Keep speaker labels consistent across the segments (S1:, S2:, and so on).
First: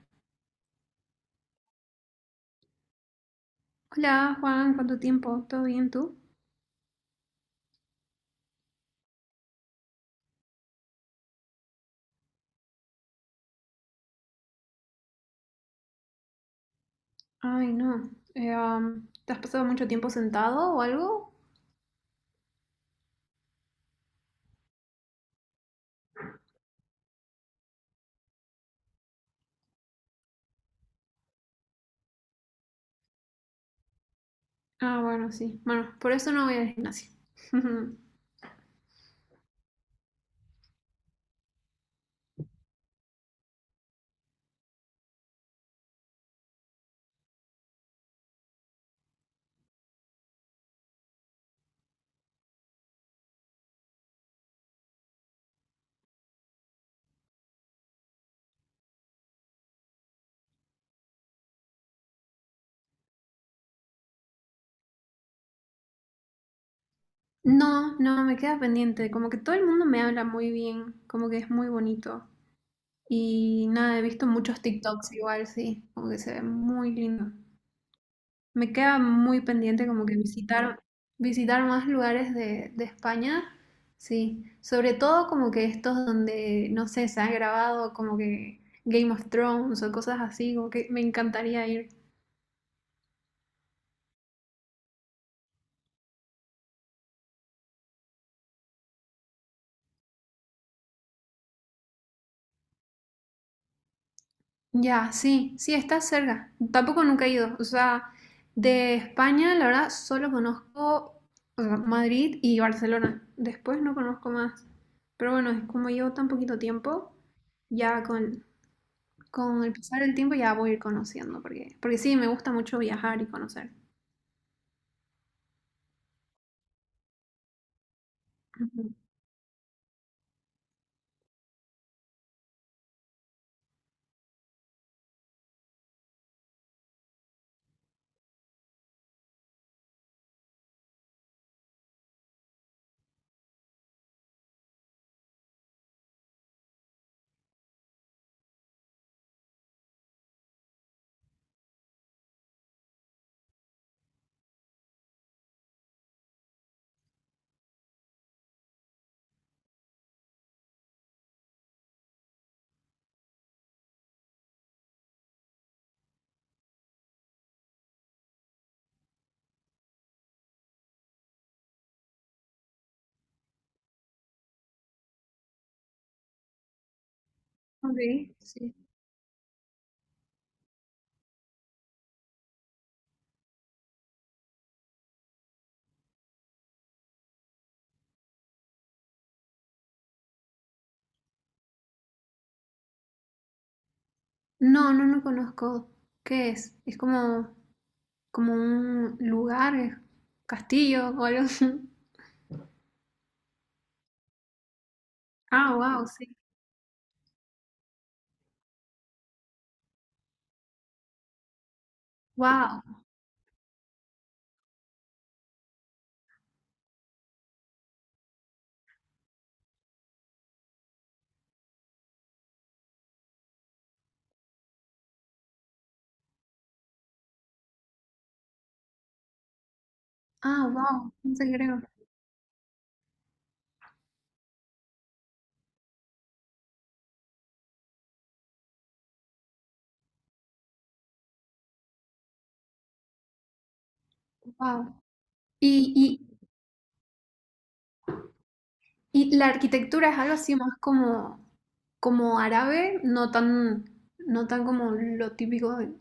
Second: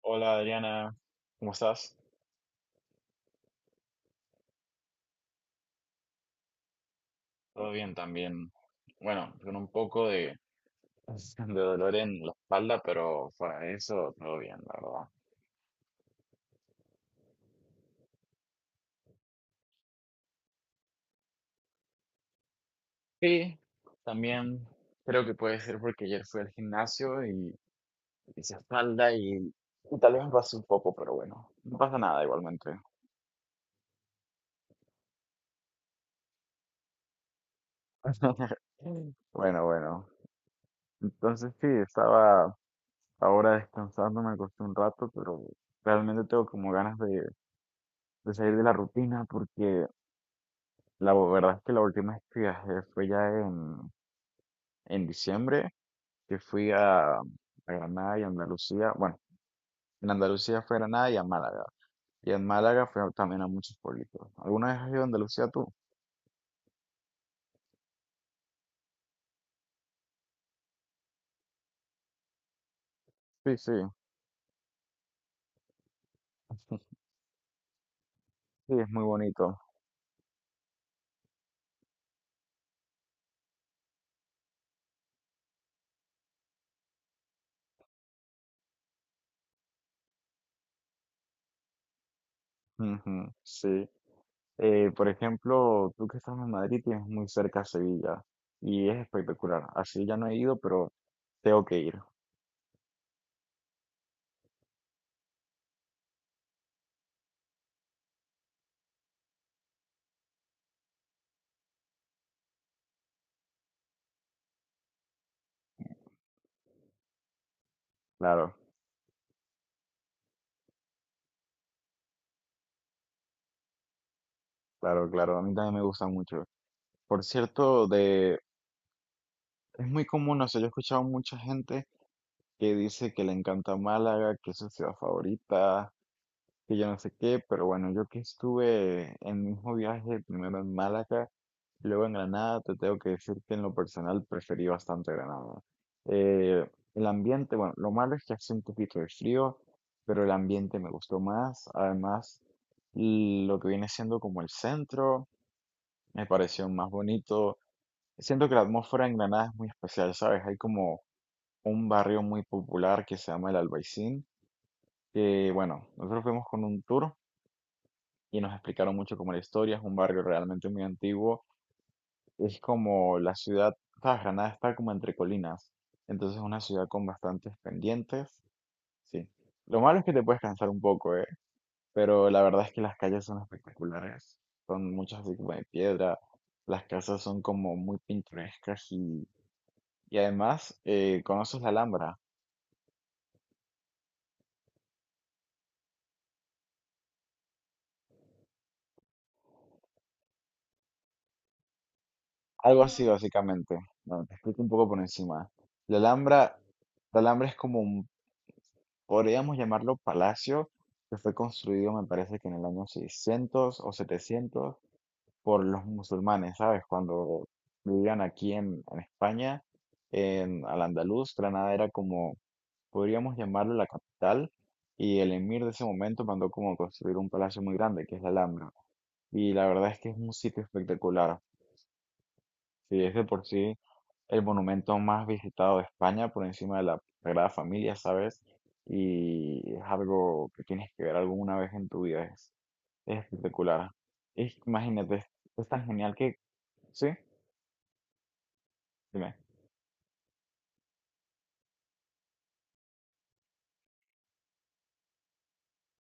S1: Hola Adriana, ¿cómo estás?
S2: Hola Juan, ¿cuánto tiempo? ¿Todo bien tú?
S1: Todo bien también. Bueno, con un poco de dolor en la espalda, pero fuera eso, todo bien, la verdad.
S2: Ay, no. ¿Te has pasado mucho tiempo sentado o algo?
S1: Y también creo que puede ser porque ayer fui al gimnasio y hice espalda y tal vez me pasó un poco, pero bueno, no pasa nada igualmente.
S2: Ah, bueno, sí. Bueno, por eso no voy al gimnasio.
S1: Bueno. Entonces sí, estaba ahora descansando, me acosté un rato, pero realmente tengo como ganas de salir de la rutina porque la verdad es que la última vez que viajé fue ya en diciembre, que fui a Granada y Andalucía. Bueno, en Andalucía fue a Granada y a Málaga. Y en Málaga también a muchos pueblitos. ¿Alguna vez has ido a Andalucía tú?
S2: No, no, me queda pendiente. Como que todo el mundo me habla muy bien, como que es muy bonito.
S1: Sí,
S2: Y
S1: sí,
S2: nada, he visto muchos TikToks igual, sí, como que se ve muy lindo. Me
S1: sí, es
S2: queda
S1: muy
S2: muy
S1: bonito.
S2: pendiente como que visitar, visitar más lugares de España, sí. Sobre todo como que estos donde, no sé, se ha grabado como que Game of Thrones o cosas así, como que me encantaría ir.
S1: Ujú. Sí. Por ejemplo, tú que estás en Madrid tienes muy cerca Sevilla y es espectacular. Así ya no he ido, pero tengo que ir.
S2: Ya, sí, sí, está cerca. Tampoco nunca he ido. O sea, de España, la verdad, solo conozco, o sea, Madrid y Barcelona. Después no conozco más. Pero bueno, es como llevo tan poquito tiempo, ya con.
S1: Claro,
S2: Con el pasar del tiempo ya voy a ir conociendo, porque, porque sí, me gusta mucho viajar y conocer.
S1: claro. A mí también me gusta mucho. Por cierto,
S2: Ujú.
S1: es muy común, o sea, yo he escuchado mucha gente que dice que le encanta Málaga, que es su ciudad favorita, que yo no sé qué, pero bueno, yo que estuve en mi mismo viaje, primero en Málaga, luego en Granada, te tengo que decir que en lo personal preferí bastante Granada. Eh, el ambiente, bueno, lo malo es que hace un poquito de frío, pero el ambiente me gustó más, además lo que viene siendo como el centro, me pareció más bonito. Siento que la atmósfera en Granada es muy especial, ¿sabes? Hay como un barrio muy popular que se llama el Albaicín, que bueno, nosotros fuimos con un tour y nos explicaron mucho como la historia, es un barrio realmente muy antiguo, es como la ciudad, ¿sabes? Granada está como entre colinas, entonces es una ciudad con bastantes
S2: Ok,
S1: pendientes,
S2: sí.
S1: sí. Lo malo es que te puedes cansar un poco, ¿eh? Pero la verdad es que las calles son espectaculares, son muchas así como de piedra, las casas son como muy pintorescas y además conoces la Alhambra.
S2: No, no, no conozco. ¿Qué es? Es como, como un lugar, es castillo o algo así.
S1: Algo así, básicamente. Bueno, te explico un poco por encima.
S2: Ah,
S1: La
S2: wow, sí.
S1: Alhambra, la Alhambra es como un, podríamos llamarlo palacio, que fue construido, me parece que en el año
S2: Wow.
S1: 600 o 700 por los musulmanes, ¿sabes? Cuando vivían aquí en España, en Al-Andalus, Granada era como, podríamos llamarlo la capital, y el emir de ese momento mandó como construir un palacio muy grande, que es la Alhambra. Y la verdad es que es un sitio
S2: Ah, wow. No
S1: espectacular.
S2: sé qué creo.
S1: Sí, es de por sí el monumento más visitado de España por encima de la Sagrada Familia, ¿sabes? Y es algo que tienes que ver alguna vez en tu vida, es espectacular.
S2: Wow.
S1: Imagínate, es tan genial
S2: Y,
S1: que... Sí, dime.
S2: y la arquitectura es algo así más como, como árabe, no tan, no tan como lo típico de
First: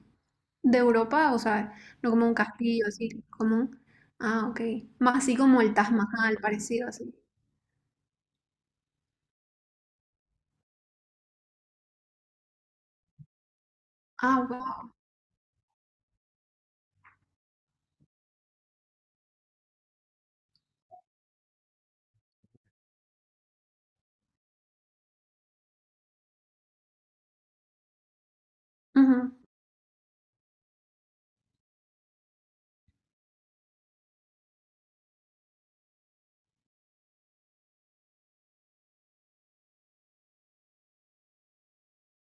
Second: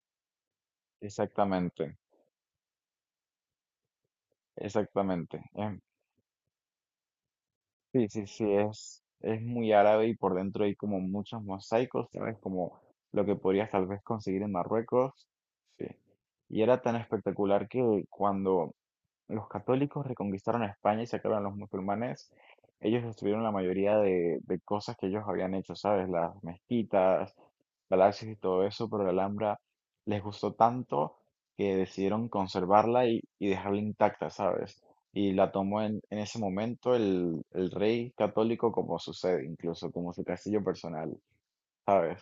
S2: De Europa, o sea,
S1: Exactamente,
S2: no como un castillo, así como... un- Ah, ok. Más así
S1: exactamente.
S2: como el Taj Mahal, parecido así.
S1: Sí, sí, sí, es muy árabe y por dentro hay como muchos mosaicos, ¿sabes? Como lo que podrías tal vez conseguir
S2: Ah,
S1: en
S2: wow.
S1: Marruecos. Sí. Y era tan espectacular que cuando los católicos reconquistaron a España y sacaron a los musulmanes, ellos destruyeron la mayoría de cosas que ellos habían hecho, ¿sabes? Las mezquitas, palacios y todo eso, pero la
S2: Ujú.
S1: Alhambra les gustó tanto que decidieron conservarla y dejarla intacta, ¿sabes? Y la tomó en ese momento el rey católico como su sede, incluso como su castillo personal, ¿sabes?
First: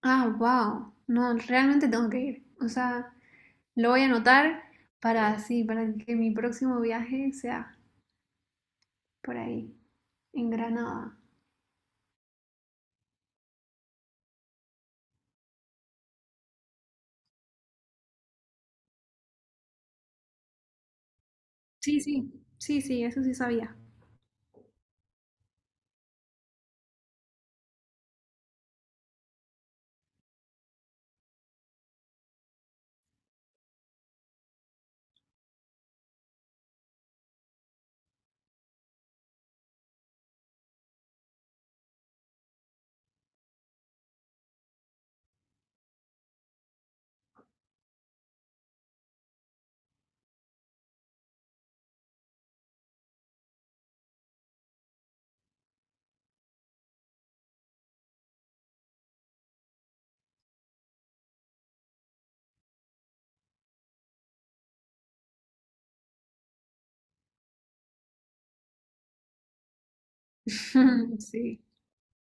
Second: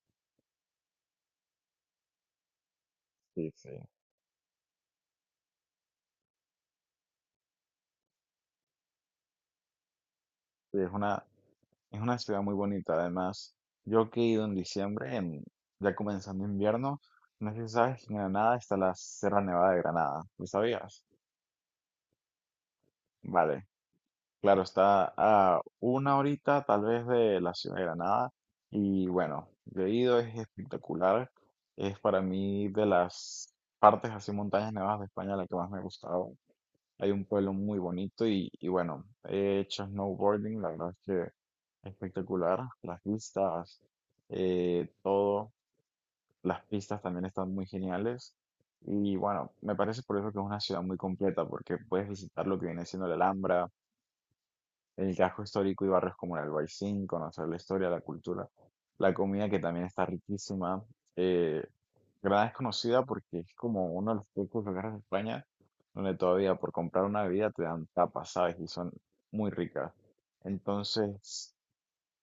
S2: Ah, wow. No, realmente tengo que ir. O sea,
S1: Sí, sí.
S2: lo voy a anotar para así, para que mi próximo viaje sea por ahí, en
S1: Sí, es
S2: Granada.
S1: una, es una ciudad muy bonita, además. Yo que he ido en diciembre, ya comenzando invierno, no sé si sabes que en Granada está la Sierra Nevada de Granada. ¿Lo sabías?
S2: Sí, sí, sí, sí, eso sí
S1: Vale,
S2: sabía.
S1: claro, está a una horita tal vez de la ciudad de Granada. Y bueno, yo he ido, es espectacular. Es para mí de las partes así montañas nevadas de España la que más me ha gustado. Hay un pueblo muy bonito y bueno, he hecho snowboarding, la verdad es que espectacular. Las vistas, todo, las pistas también están muy geniales. Y bueno, me parece por eso que es una ciudad muy completa, porque puedes visitar lo que viene siendo la Alhambra, el casco histórico y barrios como el Albaicín, conocer la historia, la cultura, la comida que también está riquísima. Eh, Granada es conocida porque es como uno de los pocos lugares de España donde todavía por comprar una bebida te dan tapas, ¿sabes? Y son muy ricas. Entonces,
S2: Sí.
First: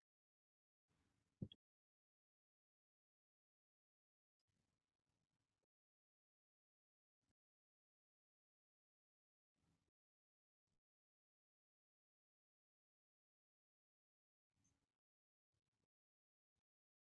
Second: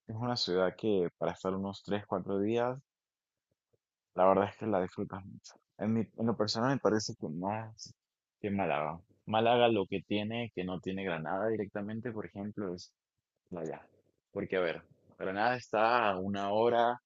S1: es una ciudad que para estar unos 3 4 días, la verdad es que la disfrutas mucho. En lo personal me parece que más que Málaga. Málaga lo que tiene, que no tiene Granada directamente, por ejemplo, es vaya, porque a ver, Granada está a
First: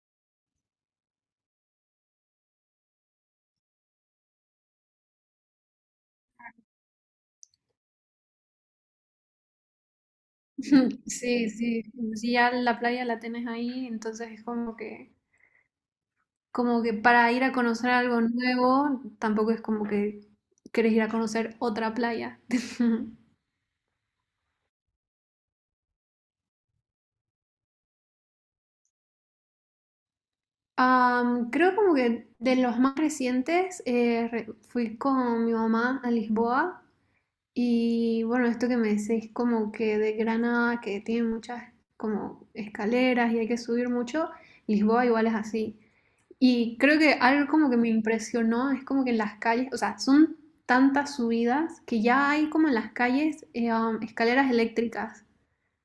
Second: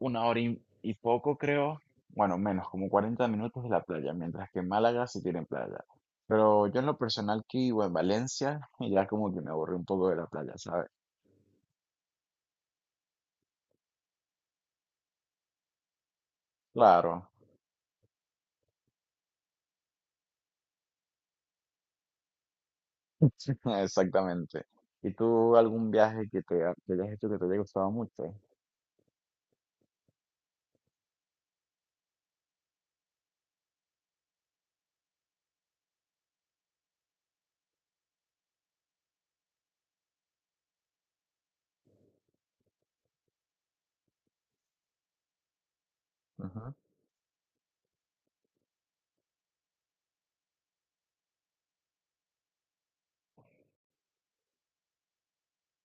S1: una hora y poco creo, bueno, menos, como 40 minutos de la playa, mientras que en Málaga sí tiene playa. Pero yo en lo personal que vivo en Valencia, ya como que me aburrí un poco de la playa, ¿sabes?
S2: Sí, sí, sí, ya la playa la tenés ahí, entonces es como que. Como que
S1: Claro,
S2: para ir a conocer algo nuevo, tampoco es como que querés ir a conocer otra playa.
S1: exactamente. ¿Y tú algún viaje que hayas hecho que te haya gustado mucho?
S2: Creo como que de los más recientes fui con mi mamá a Lisboa y bueno, esto que me decís como que de Granada, que tiene muchas como escaleras y hay que subir mucho, Lisboa igual es así.
S1: Ajá.
S2: Y creo que algo como que me impresionó es como que en las calles, o sea, son tantas subidas que ya hay como en las calles escaleras eléctricas.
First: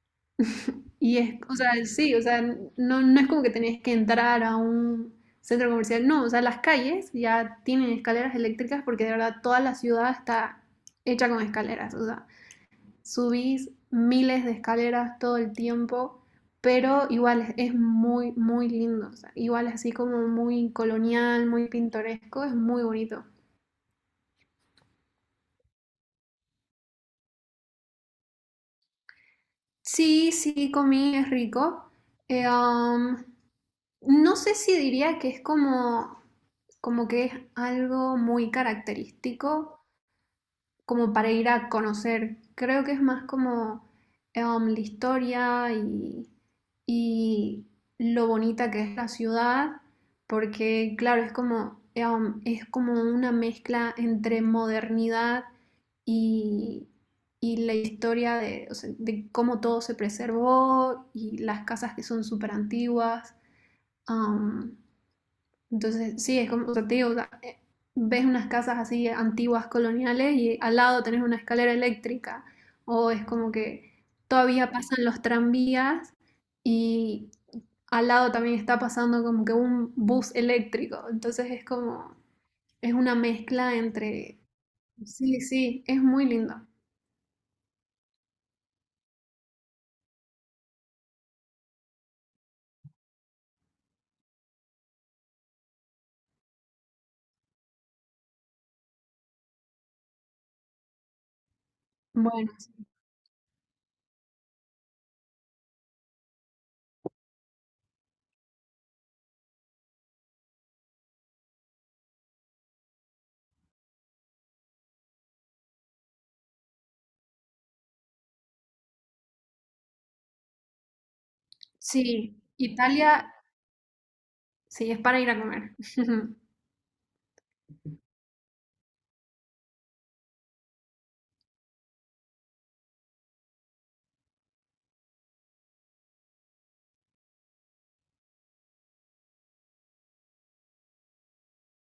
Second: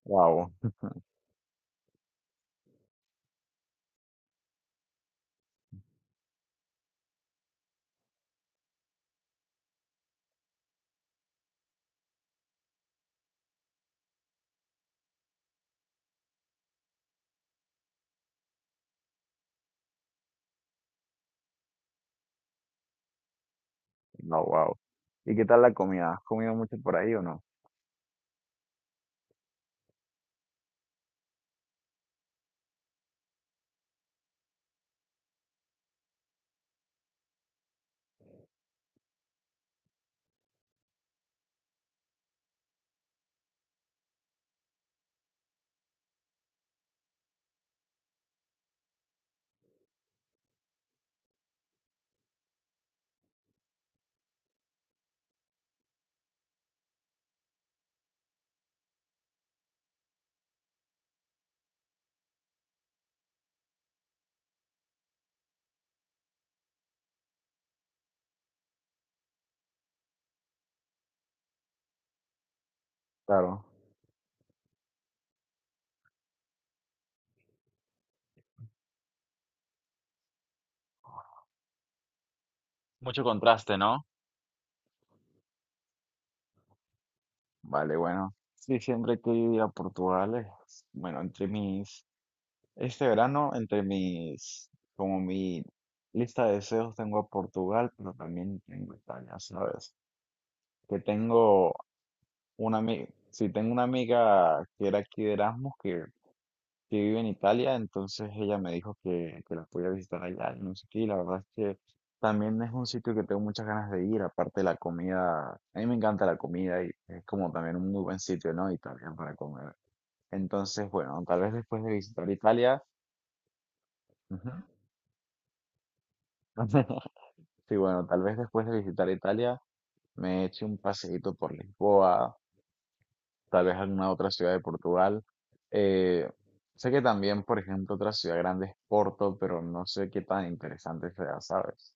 S1: Wow,
S2: Y es, o sea, sí, o sea, no, no es como que tenés que entrar a un centro comercial, no, o sea, las calles ya tienen escaleras eléctricas porque de verdad toda la ciudad está hecha con escaleras, o sea, subís miles de escaleras todo el tiempo, pero igual es, muy, muy lindo. O sea, igual así como muy colonial, muy pintoresco, es muy bonito.
S1: no, wow. ¿Y qué tal la comida? ¿Has comido mucho por ahí o no?
S2: Sí, sí, comí, es rico. Eh, um, no sé si diría que es como, como que es algo muy característico, como para ir a conocer. Creo que es más como la historia y lo bonita que es la ciudad, porque claro, es como, es como una mezcla entre modernidad y, y la historia de, o sea, de cómo todo se preservó y las casas que son súper antiguas. Entonces, sí, es como o sea, te digo, o sea, ves unas casas así antiguas, coloniales, y al lado tenés una escalera eléctrica, o es como
S1: Claro.
S2: que todavía pasan los tranvías y al lado también está pasando como que un bus eléctrico, entonces es como, es una
S1: Mucho
S2: mezcla
S1: contraste, ¿no?
S2: entre, sí, sí, es muy lindo.
S1: Vale, bueno, sí, siempre que ir a Portugal, bueno, este verano, entre mis, como mi lista de deseos tengo a Portugal, pero también tengo Italia, ¿sabes? Que tengo
S2: Bueno,
S1: una amiga, sí, tengo una amiga que era aquí de Erasmus, que vive en Italia, entonces ella me dijo que la podía visitar allá, y no sé qué, y la verdad es que también es un sitio que tengo muchas ganas de ir, aparte de la comida, a mí me encanta la comida y es como también un muy buen sitio, ¿no? Italia para comer. Entonces, bueno, tal vez después de visitar
S2: sí,
S1: Italia,
S2: Italia,
S1: ujú.
S2: sí, es para ir a comer.
S1: Sí, bueno, tal vez después de visitar Italia me eche un paseíto por Lisboa, tal vez alguna otra ciudad de Portugal. Eh, sé que también, por ejemplo, otra ciudad grande es Porto, pero no sé qué tan interesante sea, ¿sabes?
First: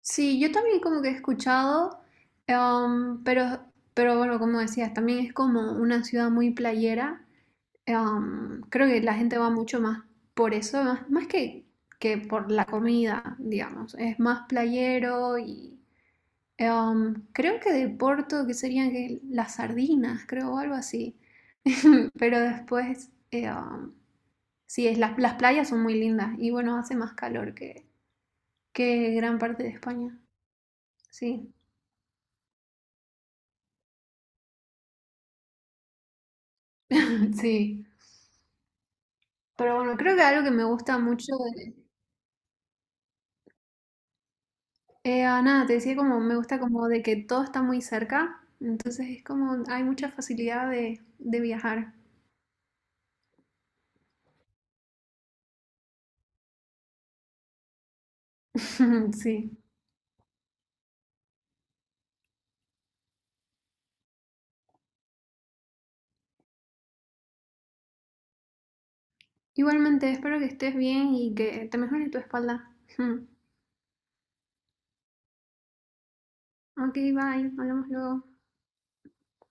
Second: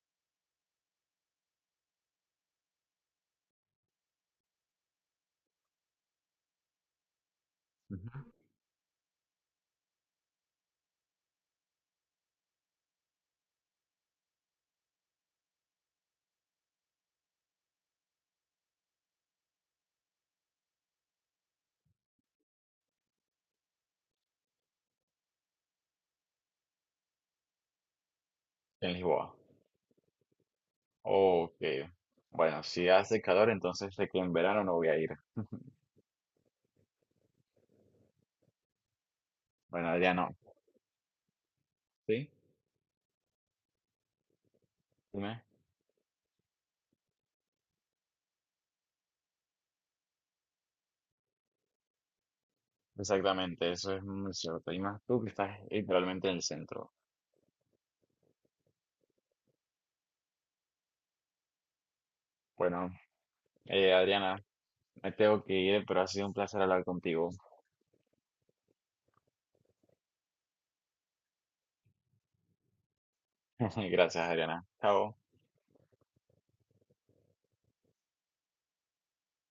S2: Sí, yo también como que he escuchado, em, pero, pero bueno, como decías, también es como una ciudad muy playera.
S1: Ujú.
S2: Creo que la gente va mucho más por eso, más, más que por la comida, digamos. Es más playero y creo que de Porto, que serían que las sardinas, creo, o algo así. Pero después, sí, es, las playas son muy lindas y bueno, hace más calor
S1: En
S2: que
S1: Lisboa.
S2: gran parte de España. Sí,
S1: Ok. Bueno, si hace calor, entonces sé que en verano no voy a ir.
S2: sí. Pero bueno,
S1: Bueno, ya
S2: creo que
S1: no.
S2: algo que me gusta mucho de...
S1: ¿Sí? Dime.
S2: Nada, te decía como me gusta como de que todo está muy cerca, entonces es como hay mucha facilidad de viajar.
S1: Exactamente, eso es muy cierto. Y más tú que estás literalmente en el centro.
S2: Sí.
S1: Bueno, Adriana, me tengo que ir, pero ha sido un placer hablar contigo.
S2: Igualmente, espero que estés bien y que te mejore tu espalda.
S1: Gracias, Adriana. Chao.
S2: Ok, bye, hablamos luego.